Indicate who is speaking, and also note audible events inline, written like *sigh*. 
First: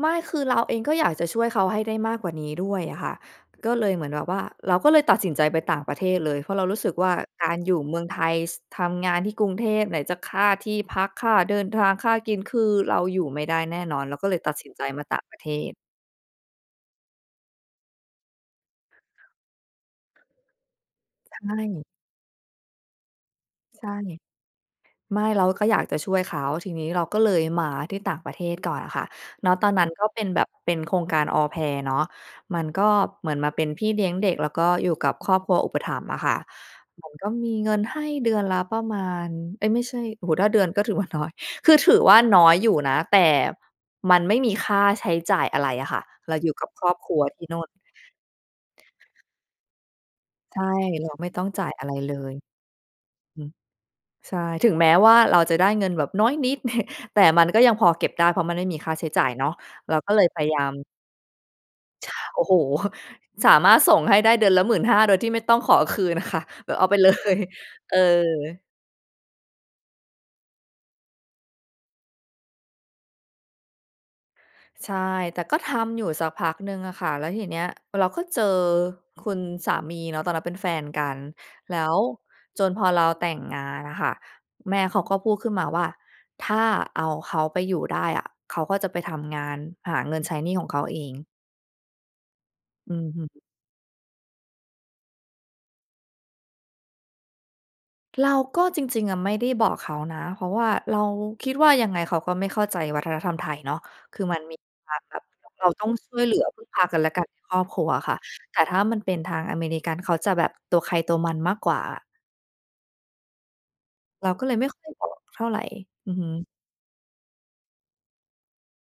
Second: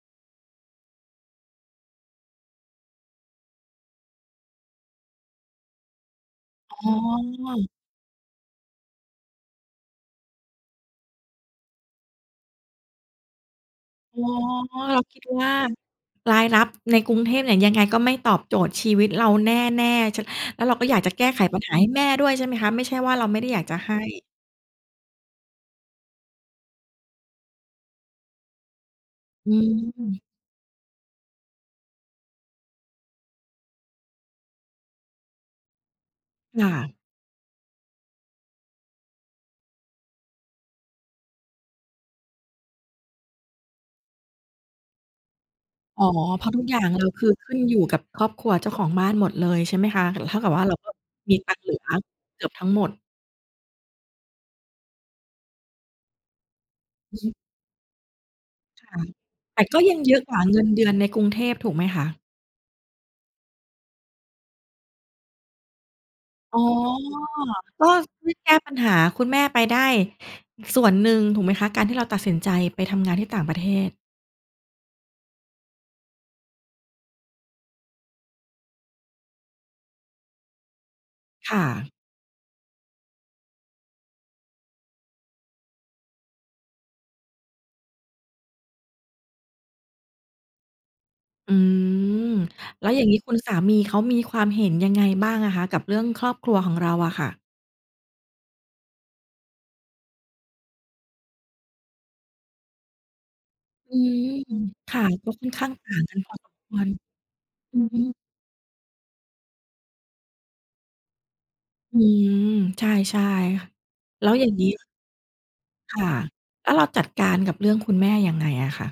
Speaker 1: ไม่ คือเราเองก็อยากจะช่วยเขาให้ได้มากกว่านี้ด้วยอะค่ะ ก็เลยเหมือนแบบว่า เราก็เลยตัดสินใจไปต่างประเทศเลย เพราะเรา
Speaker 2: อ
Speaker 1: รู
Speaker 2: ๋
Speaker 1: ้สึ
Speaker 2: อ
Speaker 1: กว่า การอยู่เมืองไทย ส ทำงานที่กรุงเทพ ไหนจะค่าที่พัก ค่าเดินทาง ค่ากิน คือเราอยู่ไม่ได้แน่นอน เร
Speaker 2: อ
Speaker 1: า
Speaker 2: ๋อ
Speaker 1: ก็เลยตัดสินใจ
Speaker 2: เรา
Speaker 1: มา
Speaker 2: ค
Speaker 1: ต่
Speaker 2: ิ
Speaker 1: า
Speaker 2: ด
Speaker 1: งประ
Speaker 2: ว
Speaker 1: เ
Speaker 2: ่
Speaker 1: ท
Speaker 2: า
Speaker 1: ศ
Speaker 2: รายรับใน กรุงเทพเนี่ยยังไงก็ไม่ตอบโจทย์ชีวิตเราแน่ ๆ ฉัน แล้วเราก็อยากจะแก้
Speaker 1: ใช
Speaker 2: ไขปัญหาให
Speaker 1: ่
Speaker 2: ้แม่ด้วยใช่ไหมคะ ไม่ใช่ว่า เราไม่ได้อยากจะ
Speaker 1: ใช่
Speaker 2: ให้
Speaker 1: ไม่ เราก็อยากจะช่วยเขา ทีนี้เราก็เลยมาที่ต่างประเทศก่อนอะค่ะ ณ
Speaker 2: อื
Speaker 1: ตอนนั้นก็
Speaker 2: ม
Speaker 1: เป็นแบบเป็นโครงการ Au Pair เนาะ มันก็เหมือนมาเป็นพี่เลี้ยงเด็ก แล้วก็อยู่กับครอบครัวอุปถัมภ์อะค่ะ
Speaker 2: ค่ะ
Speaker 1: เหมือนก็มีเงินให้เดือนละประมาณ เอ๊ย ไม่ใช่ โอ้โฮ ถ้าเดือนก็ถือว่า น้อย คือถือว่า น้อยอยู่นะ แต่มันไม่มีค่าใช้จ่ายอะไรอะค่
Speaker 2: อ
Speaker 1: ะ
Speaker 2: ๋อ
Speaker 1: เรา
Speaker 2: เพร
Speaker 1: อย
Speaker 2: า
Speaker 1: ู่
Speaker 2: ะทุ
Speaker 1: ก
Speaker 2: ก
Speaker 1: ับ
Speaker 2: อย่า
Speaker 1: คร
Speaker 2: ง
Speaker 1: อบ
Speaker 2: เรา
Speaker 1: ครัว
Speaker 2: คือ
Speaker 1: ที
Speaker 2: ข
Speaker 1: ่
Speaker 2: ึ
Speaker 1: น
Speaker 2: ้
Speaker 1: ู
Speaker 2: น
Speaker 1: ่น
Speaker 2: อยู่กับครอบครัวเจ้าของบ้านหมดเลยใช่ไหมคะ ล เท่ากับ
Speaker 1: ใช
Speaker 2: ว
Speaker 1: ่
Speaker 2: ่า เราก็
Speaker 1: เราไม่
Speaker 2: มี
Speaker 1: ต้อง
Speaker 2: ตัง
Speaker 1: จ
Speaker 2: ค
Speaker 1: ่
Speaker 2: ์
Speaker 1: า
Speaker 2: เหล
Speaker 1: ย
Speaker 2: ื
Speaker 1: อะ
Speaker 2: อ
Speaker 1: ไรเลย
Speaker 2: เกือบทั้งหมด
Speaker 1: อือ ใช่ ถึงแม้ว่าเราจะได้เงินแบบน้อยนิด *chuckles*
Speaker 2: อ
Speaker 1: แต
Speaker 2: ื
Speaker 1: ่
Speaker 2: อฮึ
Speaker 1: มันก็ยังพอเก็บได้ เพราะมันไม่มี
Speaker 2: ค
Speaker 1: ค
Speaker 2: ่
Speaker 1: ่า
Speaker 2: ะ
Speaker 1: ใช้จ่ายเนาะ
Speaker 2: แต่ก็
Speaker 1: เร
Speaker 2: ย
Speaker 1: า
Speaker 2: ัง
Speaker 1: ก็
Speaker 2: เยอ
Speaker 1: เล
Speaker 2: ะ
Speaker 1: ย
Speaker 2: กว
Speaker 1: พ
Speaker 2: ่า
Speaker 1: ยา
Speaker 2: เ
Speaker 1: ย
Speaker 2: ง
Speaker 1: า
Speaker 2: ิน
Speaker 1: ม
Speaker 2: เดือนในกรุงเทพ ถูกไหมคะ?
Speaker 1: ช โอ้โฮ! *chuckles* สามารถส่งให้ได้เดือนละ 15,000 โดยที่ไม่ต้องขอคืนอะค่ะ
Speaker 2: อ๋อ
Speaker 1: เอ่อ เอาไป เลย
Speaker 2: ก็
Speaker 1: เอ
Speaker 2: ช่วยแก
Speaker 1: อ
Speaker 2: ้ปัญหาคุณแม่ไปได้ส่วนหนึ่ง ถูกไหมคะ? การที่เราตัด สินใจไปทำงานที่ต่างประเทศ
Speaker 1: ใช่ แต่ก็ทำอยู่สักพักหนึ่งอะค่ะ แล้วทีเนี้ยเราก็เจอคุณสามีเนาะ ตอนนั้นเป็นแฟนกัน
Speaker 2: ค่
Speaker 1: แล้
Speaker 2: ะ
Speaker 1: วจนพอเราแต่งงานอะค่ะ แม่เขาก็พูดขึ้นมาว่า "ถ้าเอาเขาไปอยู่ได้อะ เขาก็จะไปทำงานหาเงินใช้หนี้ของเขาเอง"
Speaker 2: อืม แล้
Speaker 1: อ
Speaker 2: ว
Speaker 1: ื
Speaker 2: อย่างงี้
Speaker 1: ม
Speaker 2: คุณสามีเขามีความเห็นยังไงบ้างอะคะ? กับเรื่องครอบครัวของเราอะค่ะ
Speaker 1: เราก็ จริง ๆ อะไม่ได้บอกเขานะ เพราะว่าเราคิดว่า ยังไงเขาก็ไม่เข้าใจวัฒนธรรมไทยเนาะ
Speaker 2: อื
Speaker 1: คื
Speaker 2: ม
Speaker 1: อมันมีค
Speaker 2: ค
Speaker 1: วาม
Speaker 2: ่ะ
Speaker 1: แบบ
Speaker 2: ก็
Speaker 1: เห
Speaker 2: ค
Speaker 1: ม
Speaker 2: ่อ
Speaker 1: ือ
Speaker 2: น
Speaker 1: นกับ
Speaker 2: ข
Speaker 1: เร
Speaker 2: ้
Speaker 1: า
Speaker 2: าง
Speaker 1: ต้อ
Speaker 2: ต
Speaker 1: ง
Speaker 2: ่าง
Speaker 1: ช
Speaker 2: ก
Speaker 1: ่
Speaker 2: ัน
Speaker 1: วยเ
Speaker 2: พ
Speaker 1: หล
Speaker 2: อ
Speaker 1: ือ
Speaker 2: สม
Speaker 1: พึ่ง
Speaker 2: ค
Speaker 1: พ
Speaker 2: ว
Speaker 1: า
Speaker 2: ร
Speaker 1: กันและกันในครอบ
Speaker 2: อ
Speaker 1: ค
Speaker 2: ื
Speaker 1: รั
Speaker 2: อ
Speaker 1: ว
Speaker 2: ฮ
Speaker 1: อ
Speaker 2: ึ
Speaker 1: ะค่ะ แต่ถ้ามันเป็นทางอเมริกัน เขาจะแบบตัวใครตัวมันมากกว่าอ
Speaker 2: อื
Speaker 1: ะ
Speaker 2: ม ใช่ ใช่ค่ะ แ
Speaker 1: เ
Speaker 2: ล
Speaker 1: ร
Speaker 2: ้
Speaker 1: า
Speaker 2: ว
Speaker 1: ก็
Speaker 2: อย่
Speaker 1: เล
Speaker 2: าง
Speaker 1: ยไ
Speaker 2: ง
Speaker 1: ม
Speaker 2: ี
Speaker 1: ่
Speaker 2: ้
Speaker 1: ค่อยบอกเท่าไร
Speaker 2: ค
Speaker 1: อ
Speaker 2: ่
Speaker 1: ื
Speaker 2: ะ
Speaker 1: อฮึ
Speaker 2: แล้วเราจัดการกับเรื่องคุณแม่ยังไงอะคะ?